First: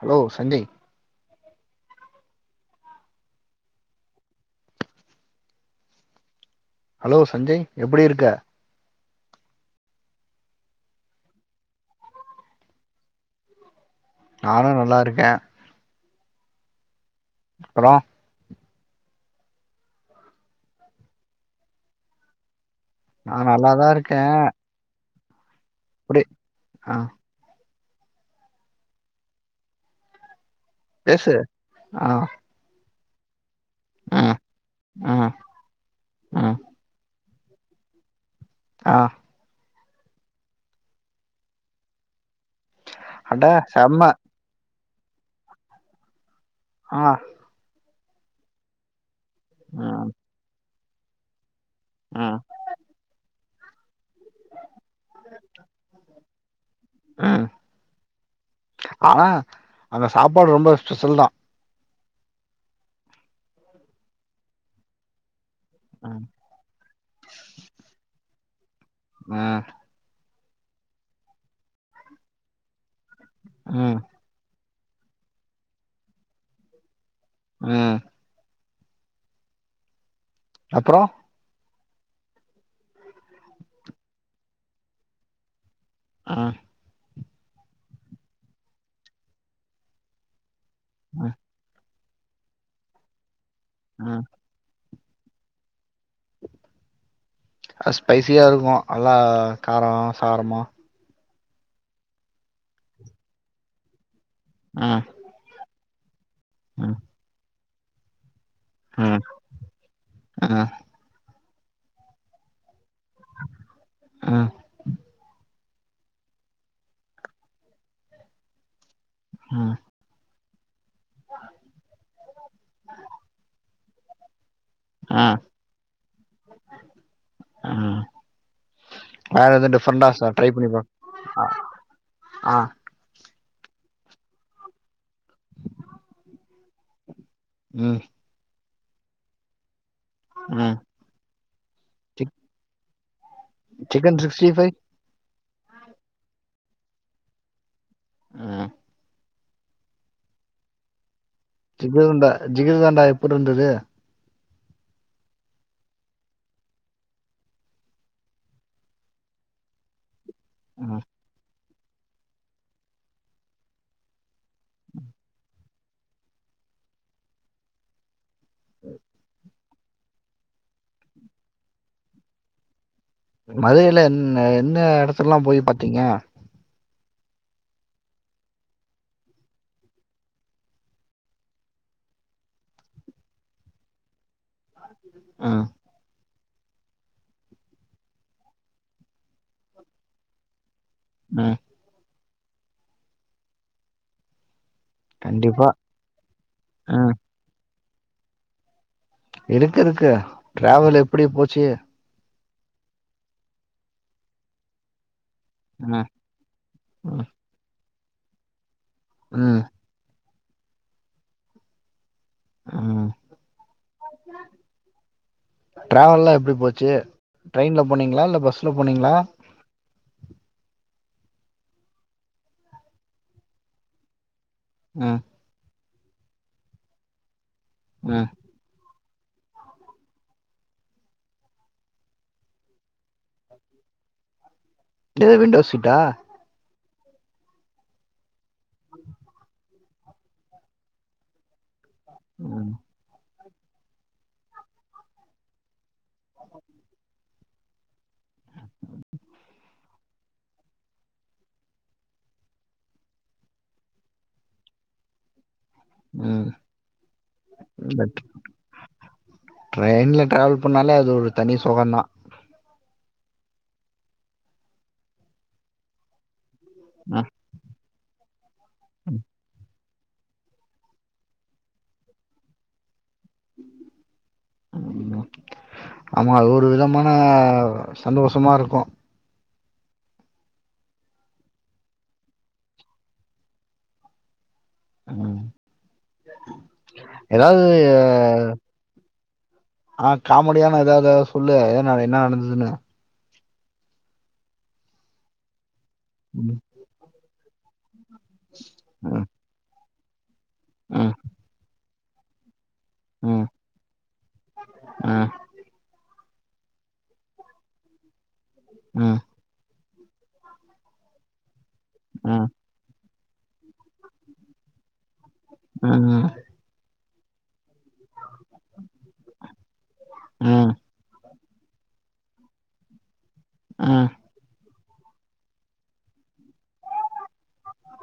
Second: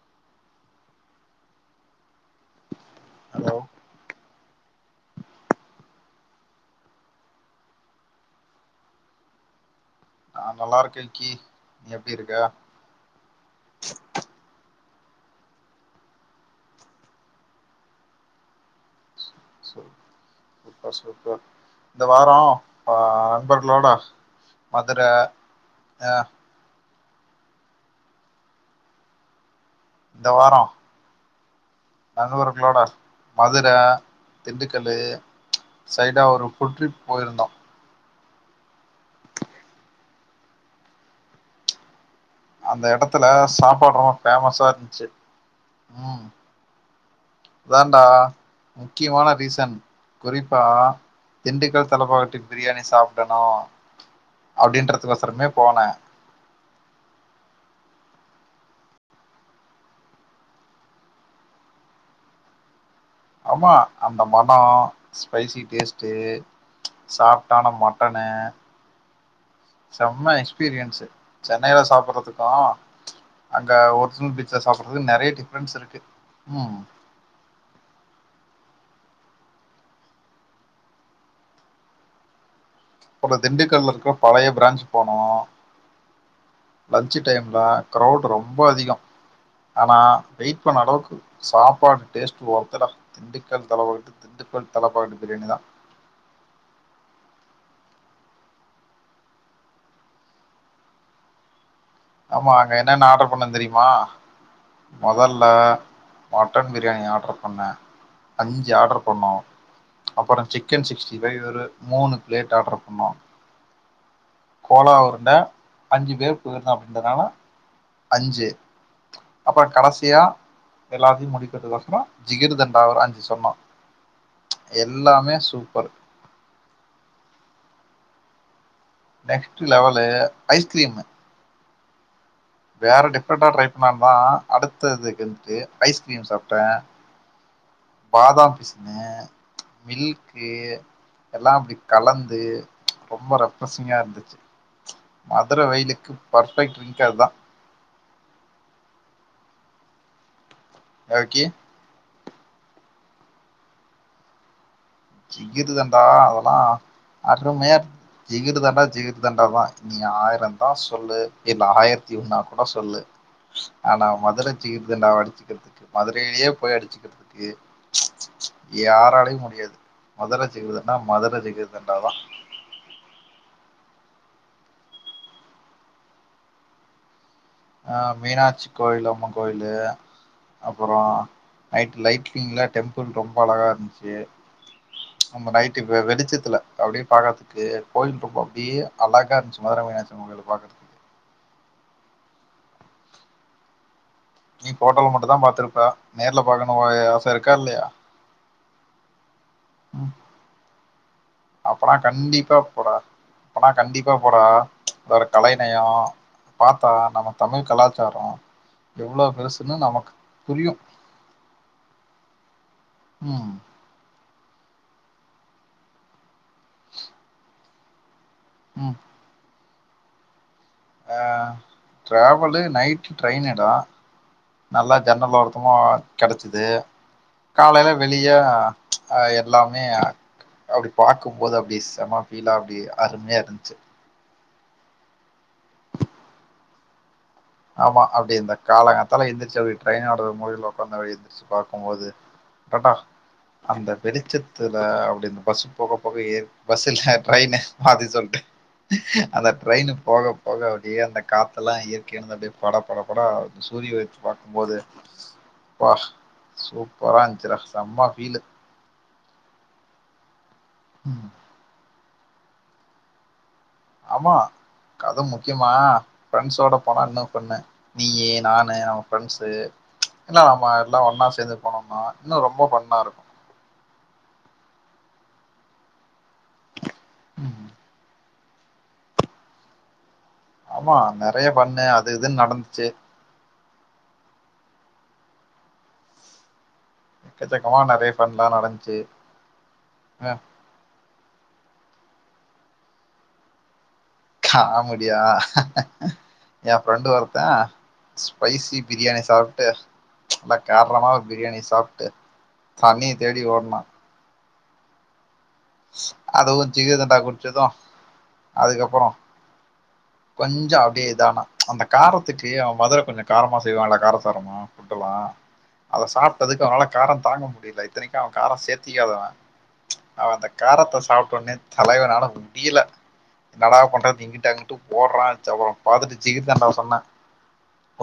Hello Sanjay hello hello Sanjay எப்படி இருக்க நா நல்லாருக்கே கி நீ எப்டி இருக்க நானு நல்லா இருக்கே அப்பரோ சூப்பர் சூப்பர் இந்த வாரோ வா நா நல்லாதா நண்பர்களோட மதுர அ ப்டி அ இந்த வாரோ பேசு ஆ [unintelligible] மதுர ம் திண்டுக்கலு ம் சைடா ஒரு ம் ஃபுல் ட்ரிப் போயிருந்தோ ஆ அந்த எடத்துல அட சாப்பாடு செம்ம ரொம்ப பேமஸா இருந்துச்சு உம் ஆ அதான்டா முக்கியமான ரீசன் ம் குறிப்பா திண்டுக்கல் ம் தலப்பாகட்டி பிரியாணி சாப்படணு அப்டின்றதுக்கொசரமே போனே ம் ஆனா அங்க சாப்பாடு ரொம்ப ஸ்பெஷல் தா ஆமா அந்த மணொ ஸ்பைசி டேஸ்ட்டு ம் சாஃப்ட்டான மட்டனு ம செம்ம எக்ஸ்பீரியன்ஸ்சு சென்னைல சாப்பறதுக்கு அங்க ம் ஒரிஜ்னல் ச்ல சாப்பிடுறதுக்கு நெறைய டிஃப்ரென்ஸ் இருக்கு ம் ம் அப்றோ அப் திண்டுக்கல்ல இருக்கற பழைய பிரான்ஞ்ச் போனோ அ லன்ச்சு டைம்லா க்ரௌட் ரொம்ப அதிகோ ஆனா வெயிட் பண்ண அளவுக்கு ம் சாப்பாடு டேஸ்ட்டு ஒர்த்துடா திண்டுக்கல் தலப்பாக்கட்டு ம் திண்டுக்கல் தலைப்பாக்கட்டு ப்ரியாணி தா அது ஸ்பைசியா இருக்கு நல்லா காரொ சாரமா ஆமா அங்க என்னன்ன ஆர்டர் பண்ண தெரியுமா ம் மொதல்ல மட்டன் ம் ப்ரியாணி ஆர்டர் பண்ணே அஞ்சு ஆர்டர் ம் பண்ணோ அப்புறொ ம் சிக்கன் சிக்ஸ்டி ஃபை ஒரு மூணு பிளேட் ஆர்டரு பண்ணோ ம் கோலா உருண்ட அஞ்சு பேர் போயிருந்தோ அப்டின்றதுனால அஞ்சு அப்பறம் ம் கடசியா எல்லாத்தையு முடிக்கறதுக் கொசரொ ஜிகிர்தண்டா ஒரு அஞ்சு சொன்னோ எல்லாமே சூப்பர் ஆ வேற நெக்ஸ்ட் ஏதும் லெவலு டிஃப்ரண்டா ச ட்ரை பண்ணி பாக் ஐஸ்கிரீமு அ ஆ வேற டிஃப்ரெண்ட்டா ட்ரை பண்ண தா அடுத்ததுக்கு வந்துட்டு ஐஸ்கிரீம் சாப்ட்டே ம் பாதாம் பிசினு மில்க்கு ம் எல்லா அப்டி சிக் கலந்து ரொம்ப ரெஃப்ரஸிங்கா சிக்கன் இருந்துச்சு சிக்ஸ்டி ஃபைவ் மதுர வெயிலுக்கு பர்ஃபெக்ட் ட்ரிங்க் அது தா ம் [unintelligible] ஜிகிதண்டா ஜிகிர்தண்டா எப்டி இருந்துது ஜிகிர்தண்டா அதெல்லா அருமையா இருந்துது ஜிகிர்தண்டா ஜிகிர்தண்டா தா நீ ஆயிரந்தா ம் சொல்லு இல்ல ஆயிரத்தி ஒன்னாக் கூட சொல்லு ஆனா மதுர ஜிகிர்தண்டாவ அடிச்சுக்கறதுக்கு மதுரையிலேயே போய் அடிச்சுக்கறதுக்கு யாராலையு முடியாது மதுர ஜிகிர்தண்டா மதுர ஜிகிர்தண்டா தா மதுரையில என் என்ன எடத்துலல்லா போய் பாத்தீங்க ஆ மீனாட்சி கோயில் அம்மங் கோயிலு அப்பறோ நைட்டு லைட்லிங்ல டெம்பிள் ரொம்ப அழகா இருந்துச்சு அந்த ம் நைட்டு வெ வெளிச்சத்தில அப்டியே பாக்கறதுக்கு கோயில் ரொம்ப அப்டியே அழகா இருந்துச்சு மதுர மீனாச்சி அம்மங் கோயிலு பாக்கறதுக்கு ம் நீ ஃபோட்டோல மட்டுந்தா கண்டிப்பா பாத்துருப்ப நேர்ல பாக்கணு ஒ ஏ ம் ஆச இருக்கா இல்லையா இருக்கு இருக்கு டிராவல் எப்டி போச் அப்பனா கண்டிப்பா போடா அப்பனா கண்டிப்பா போடா வர கலை நயோ ம் பாத்தா ம் நம்ம தமிழ் கலாச்சாரோ எவ்ளோ ம் பெருசுன்னு நமக்கு புரியு ம் ட்ராவல்லா எப்டி போச்சு ட்ரெயின்ல போனீங்களா இல்ல பஸ்ஸுல ம் போனீங்களா ஆ ட்ராவலு நைட்டு ட்ரெயின்னு டா நல்லா ம் ஜன்னலோரத்தமா கெடைச்சிது காலைல ம் வெளிய அ எல்லாமே அப்டி பாக்கும்போது அப்டி செம ஃபீலா அப்டி அருமையா இருந்துச்சு எது விண்டோ சீட்டா ஆமா அப்டி இந்த கால காத்தால எந்திருச்சு அப்டியே ட்ரான்னோட மூலைல உக்காந்து அப்டியே இந்த பாக்குமோது ம் டாடா அந்த வெளிச்சத்துல அப்டியே அந்த பஸ்ஸு போக போக ஏர் பஸ்ஸுல்ல ட்ரெயின்னு மாத்தி சொல்ட்ட அந்த ட்ரெயின்னு போக போக அப்டியே அந்த காத்தெல்லா இரு கேருந்து அப்டியே பட பட பட சூரிய வெளிச்ச பாக்குபோது ப்பா ம் சூப்பரா இருந்துச்சு டா இந்த செம்மா ஃபீலு ட்ரெயின்ல ட்ராவல் பண்ணாலே அது ம். ஒரு தனி சுகந்தா ஆமா கத முக்கியமா ஃப்ரெண்ட்ஸோட போனா இன்னு ம் ஃபண்ணு நீயி நானு நம்ம ஃப்ரெண்ட்ஸு இல்ல நம்ம எல்லா ஒண்ணா சேந்து போனோம்னா இன்னு ரொம்ப ஃபண்ணா இருக்கு ஆமா ஆமா அது ஒரு விதமான ம் சந்தோஷமா இருக்கோ ஆமா நெறைய ஃபண்ணு அது இதுன்னு நடந்துச்சு ம் எதாவ்து எக்கச்சக்கமா நெறைய ஃபன்லா நடந்துச்சு ஆ அ காமெடியான எதாதாது சொல்லு ஏன்ன என்ன நடந்ததுன்னு காமெடியா ம் எ ஃப்ரெண்ட்டு ஒருத்த ஸ்பைசி பிரியாணி ம் சாப்ட்டு நல்லா காரமான ம் பிரியாணி சாப்ட்டு தண்ணிய தேடி ம் ஓட்னா ம் அதுவு ஜிகர்தண்டா குடிச்சது அதுக்கப்புறோ ம் கொஞ்சோ அப்டியே இதானா அந்த ம் காரத்துக்கு அவ மதுர கொஞ்சோ காரமா செய்வாங்ளா காரசாரமா ஃபுட்டெல்லா ம் அத ம் சாப்ட்டதுக்கு அவனால காரோ தாங்க முடில இத்தனைக்கு அவ காரோ சேத்திக்காதவ அவ அந்தக் ம் ரத்த சாப்ட்டோடனே தலைவனால முடியல என்னடா பண்றது இங்கிட்டு அங்கு து போடுறா அப்புறோ பாத்தட்டு ஜிகிர்தண்டாவ சொன்னே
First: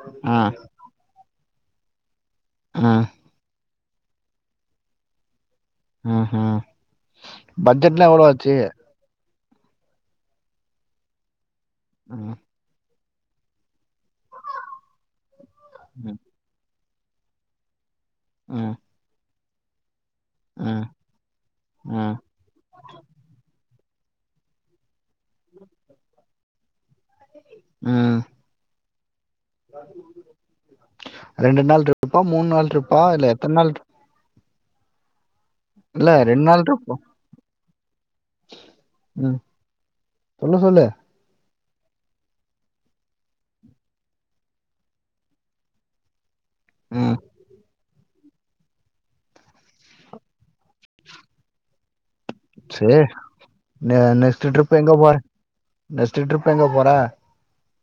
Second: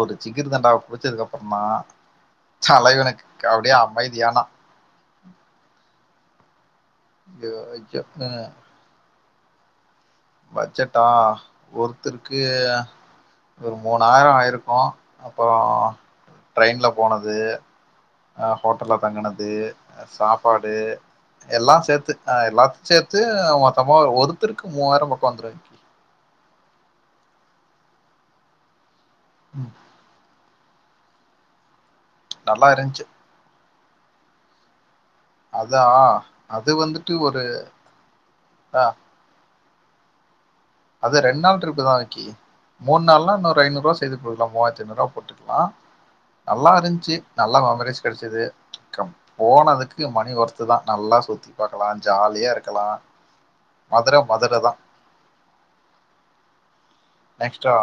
ஒரு ஜிகிர்தண்டாவ குடிச்சத்துக்கு அப்புறொதா ம் ம் தலைவன்னு க அப்டியே அமைதியானா ம் ஹும் ஐயோ ஐயோ பட்ஜெட்லா எவ்ளோ ஆச்சு பட்ஜெட்டா ம் ஒருத்தருக்கு ஒரு மூணாயிரோ ஆயிருக்கோ அப்புறோ ம் ட்ரெயின்ல போனது அ ம் ஹோட்டல்ல தங்குனது சாப்பாடு ம் எல்லா சேத்து ம் ஆ எல்லாத் சேத்து மொத்தமா ஒருத்தருக்கு மூவாயிரோ பக்கோ வந்துரோகி ம் ம் ரெண்டு நாள் ட்ரிப்பா மூணு நல்லா நாள் ட்ரிப்பா இருந்ச்சு இல்ல எத்தன நாள் ட்ரி அதா இல்ல ரெண்டு நாள் அது ட்ரிப்பா வந்துட்டு ஒரு அ ம் சொல்லு சொல்லு அது ரெண்ட் நாள் ட்ரிப்பு தா க்கி மூண் நாள்லா இன்னொரு ஐநூறு ரூவா செய்து போட்டுக்லா மூவாத்தி ஐநூறுவா நல்லா இருந்ச்சு ம் நல்லா மெமரஸ் கெடச்சது கம் போனதுக்கு மணி ஒர்த்து தான் நல்லா சுத்தி பாக்கலா ஜாலியா இருக்கலா மதுர மதுர தா தோ பா நெஸ்ட்டு ட்ரிப் எங்க போற நெக்ஸ்டா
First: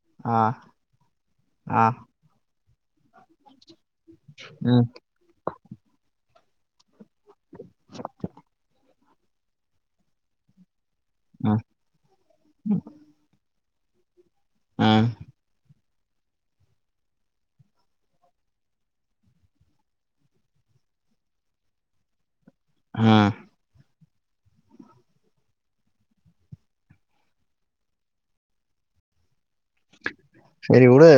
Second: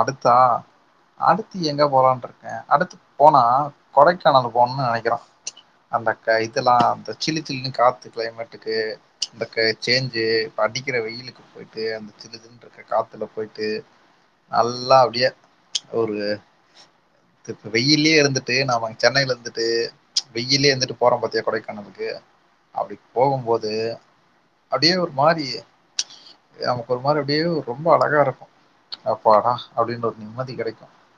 அடுத்தா ஆ அடுத்து ஆ எங்க போலான்ருக் எ அடுத்து போனா கொடைக்கானல் ம் போணுனு நெனைக்கிறே அந்த க இதுல்லா அந்த சிலி சிலுனு காத்து கிளைமேட்க்கு அந்த க சேஞ்சு அடிக்கிற வெயிலு ம் போயிட்டு அந்த சிலு சிலுன்ருக்க காத்துல போயிட்டு நல்லா ம் அப்டியே ஒரு இப்ப வெயிலயே இருந்துட்டு நாமங் சென்னையில இருந்துட்டு வெயிலயே இருந்துட்டு போறோ பாத்தியா கொடைக்கானலுக்கு அப்டி ம் போகும்போது அப்டியே ஒரு மாரி நமக்கு ஒரு மாரி அப்டியே ரொம்ப அழகா இருக்கு அப்பாடா அப்டின்னு ஒரு நிம்மதி செரி கெடைக்கு வுடு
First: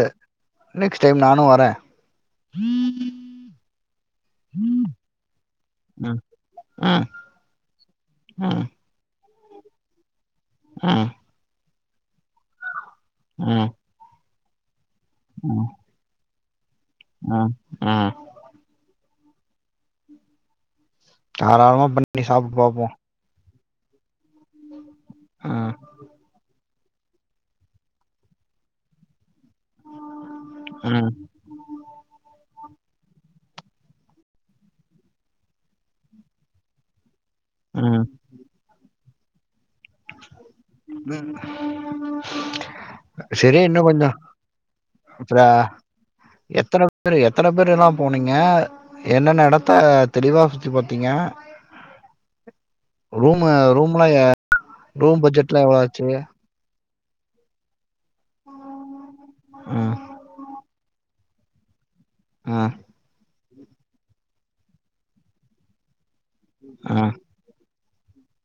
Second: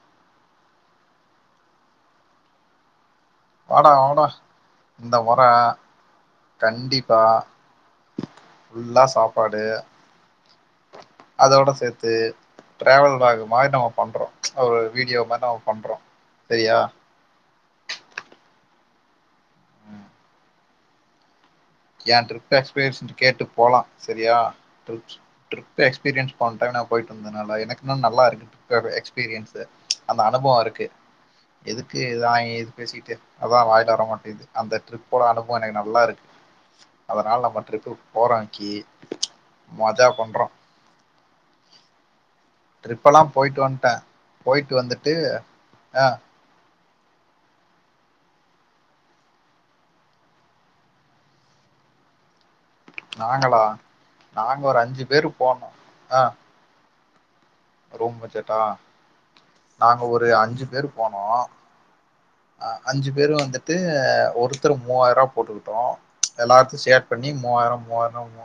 நெக்ஸ்ட் டைம் நானு வரே வாடா வாடா இந்த வொர ம் ம் கண்டிப்பா ம் ஃபுல்லா சாப்பாடு ம் அதோட சேத்து டிராவல் விலாக் ம் மாரி நம்ம பண்றோ அ ஒரு வீடியோ மாரி நாம பண்றோ செரியா ஆ ஆ தாராளமா பண்ணி என் ட்ரிப் சாப்ட்டு பாப்போ எக்ஸ்பீரியன்ஸ் கேட்டு போலா செரியா டிர்ப்ஸ் ம் டிரிப்பு எக்ஸ்பிரீயன்ஸ் பண்ற நா போய்ட்டு இருந்தனால எனக்குன்னு நல்லா இருக்கு எஸ்பீரியன்ஸு அந்த அனுபவோ இருக் ஓகே ம் எதுக்குங்க இதுலா வாங்கி பேசிட்டு அதா வாயில வரமாட்டேது அந்த ட்ரிப்போட அனுபவ எனக்கு நல்லா இருக்கு அதனால நம்ம ட்ரிப்பு ம் போறோக்கி மஜா பண்றோ ம் ட்ரிப்பெல்லா செரி போயிட்டு இன்னு வந்ட்டே கொஞ்சோ போயிட்டு வந்துட்டு ஆக்ச்சுலா ஆ எத்தன பேரு எத்தன பேர் எல்லா போனீங்க என்னென்ன எடத்த தெளிவா சுத்தி பாத்தீங்க ரூமு நாங்களா ரூம்லா நாங்க ஒரு அஞ்சி ரூம் பேரு பட்ஜெட்லா போனோ எவ்ளோ ஆச்சு ஆ ரூம் பஜட்டா ம் நாங்க ஒரு அஞ்சி பேர் போனோ அ ம் அஞ்சி பேரு வந்துட்டு ஒருத்தர் மூவாயிரூவா போட்டுக்கிட்டோ எல்லாத்தையு சேர் ம் ம் பண்ணி மூவாயிரோ மூவாயிரனா மோ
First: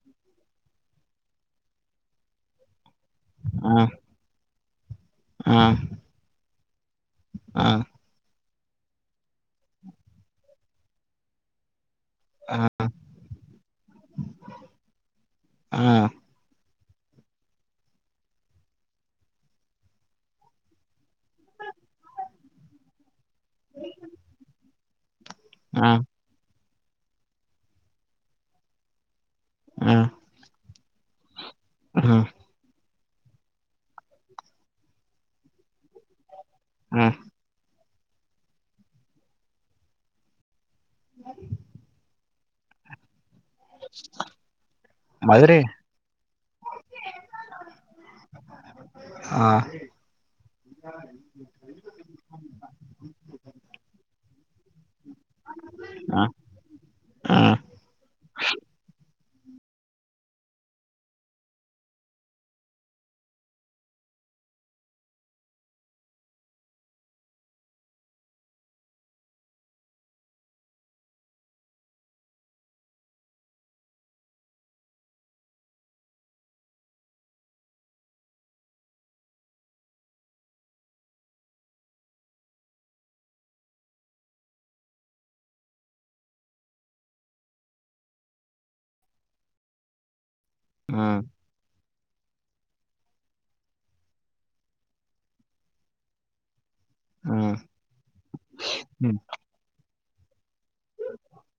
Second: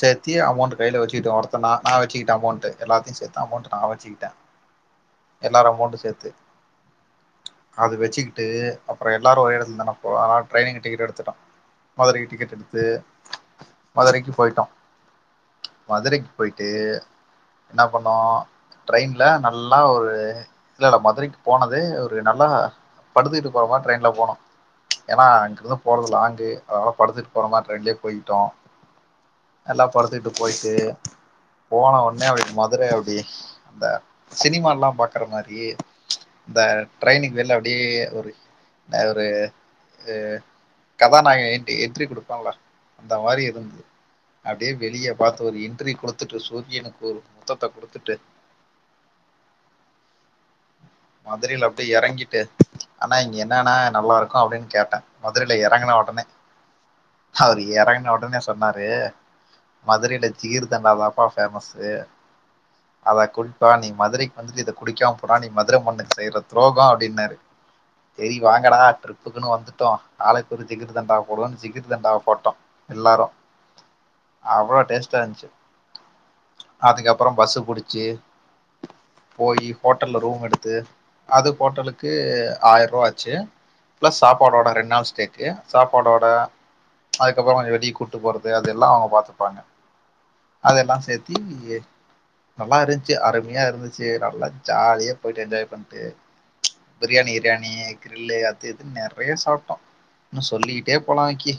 சேத்தி அமோன்ட் கையில வச்சிட்டு ஒருத்தனா நா வச்சிகிட்டா அமோன்ட்டு எல்லாத்தையு சேத் அமௌண்ட்டு நா வச்சிக்கிட்ட எல்லாரு அமௌண்ட் சேத்து ஆ சிகிட்டு அப்புறோ எல்லாரு ஒரே எடத்துல தான போறோ ட்ரெயினுக்கு டிக்கெட் எடுத்துட்டோ மதுரைக்கு டிக்கெட் ம் எடுத்து மதுரைக்கு போய்ட்டோ ம் மதுரைக் போயி்ட்டு என்னா பண்ணோ ட்ரெய்ன்ல் நல்லா ஒரு இல்ல இல்ல மதுரைக் போனதே ஒரு நல்லா படுத்துக்கிட்டு போற மாரி ட்ரெய்ன்ல போனோ ஏனா அங்கருந்து போறது லாங்கு அதனால படுத்துட்டு போற மாரி ட்ரெய்ன்லே போய்ட்டோ எல்லா ம் படுத்துக்கிட்டு போயிட்டு போன ம் ஒட்னே அப்டி மதுர அப்டி அந்த சினிமால்லா பாக்கற மாரி இந்த ம் டிரைனிங் வெல்ல அ ப்டி ஒரு என்னா ஒரு அ கதா நாயக என்ட்ரி என்ட்ரி குடுப்பால்ல அந்த மாரி வந்து அப்டியே வெளிய பாத்து ஒரு மதுரை என்ட்றி குடுத்துட்டு சூரியனுக்கு ஒரு முத்தத்த குடுத்துட்டு ஆ மதுரைல அப்டியே எறங்கிட்டு அண்ணா இங்க என்னன்னா நல்லா இருக்கு அப்டின் கேட்ட மதுரை எறங்கன ஒடனே ம் ம் அவரு ஒறங்கன ஒடனே சொன்னாரு மதுரைல ஜிகர்தண்டாதாப்பா பேமஸ்ஸு அத குள் பா நீங்க மதுரைக் வந்துட்டு இத குடிக்காம போனா நீ மத் ர மண்ணுக் செய்ற துரோகம் அப்படின்னாரு செரி வாங்கடா ட்ரிப் புக்குன்னு வந்துட்டோ ஆலுக்கொரு ஜிகிர் தண்டாவ போடுவோன் சிகிர் தண்டாவ போட்டோ எல்லாரு அவ்ளோ டேஸ்ட்டா இருந்துச்சு அதுக்கப்பறோ பஸ்ஸு புடிச்சி போய் ஹோட்டல்ல ரூம் எடுத் து அது ஹோட்டலுக்கு ஆய்ரூவா ஆச்சி ப்ளஸ் சாப்பாடோட ரெண்டு நாள் ஸ்டேக்கு சாப்பாடோட அதுக்கப்புறமா வெளிய கூப்ட்டு போறது அது எல்லா அவுங்க பாத்துப்பாங்க அதெல்லா ம் சேத்தி நல்லா இருந்துச்சு அருமையா இருந்துச்சு நல்லா ஜாலியா போய்ட்டு என்ஜாய் பண்ட்டு பிரியாணி கிரியாணி கிரில்லு அது இதுன் ம் நெறைய சாப்ட்டோ இன்னு சொல்லிக்கிட்டே போலா விக்கி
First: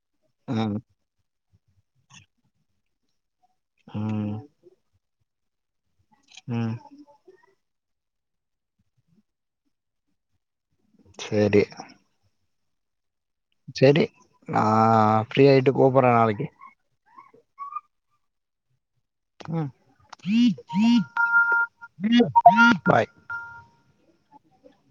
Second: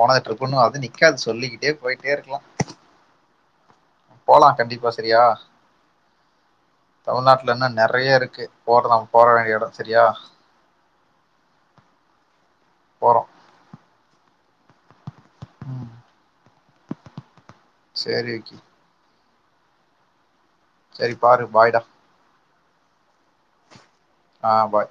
போனத ட்ரிப்ப்புன்னு ம் அது நிக்காது சொல்லிக்கிட்டே போயிட்டே இருக்கலா ம் போலா கண்டிப்பா சரியா ம் தமிழ்நாட்ல இன்னு நெறைய இருக்கு போற போற வேண்டிய எடோ சரியா செரி போறோ செரி நா ஃபிரீ ஆயிட்டு ம் கூப்புறே நாளக்கி சேரி விக்கி ம் சேரி பாரு பாய்டா பாய் ஆ பாய்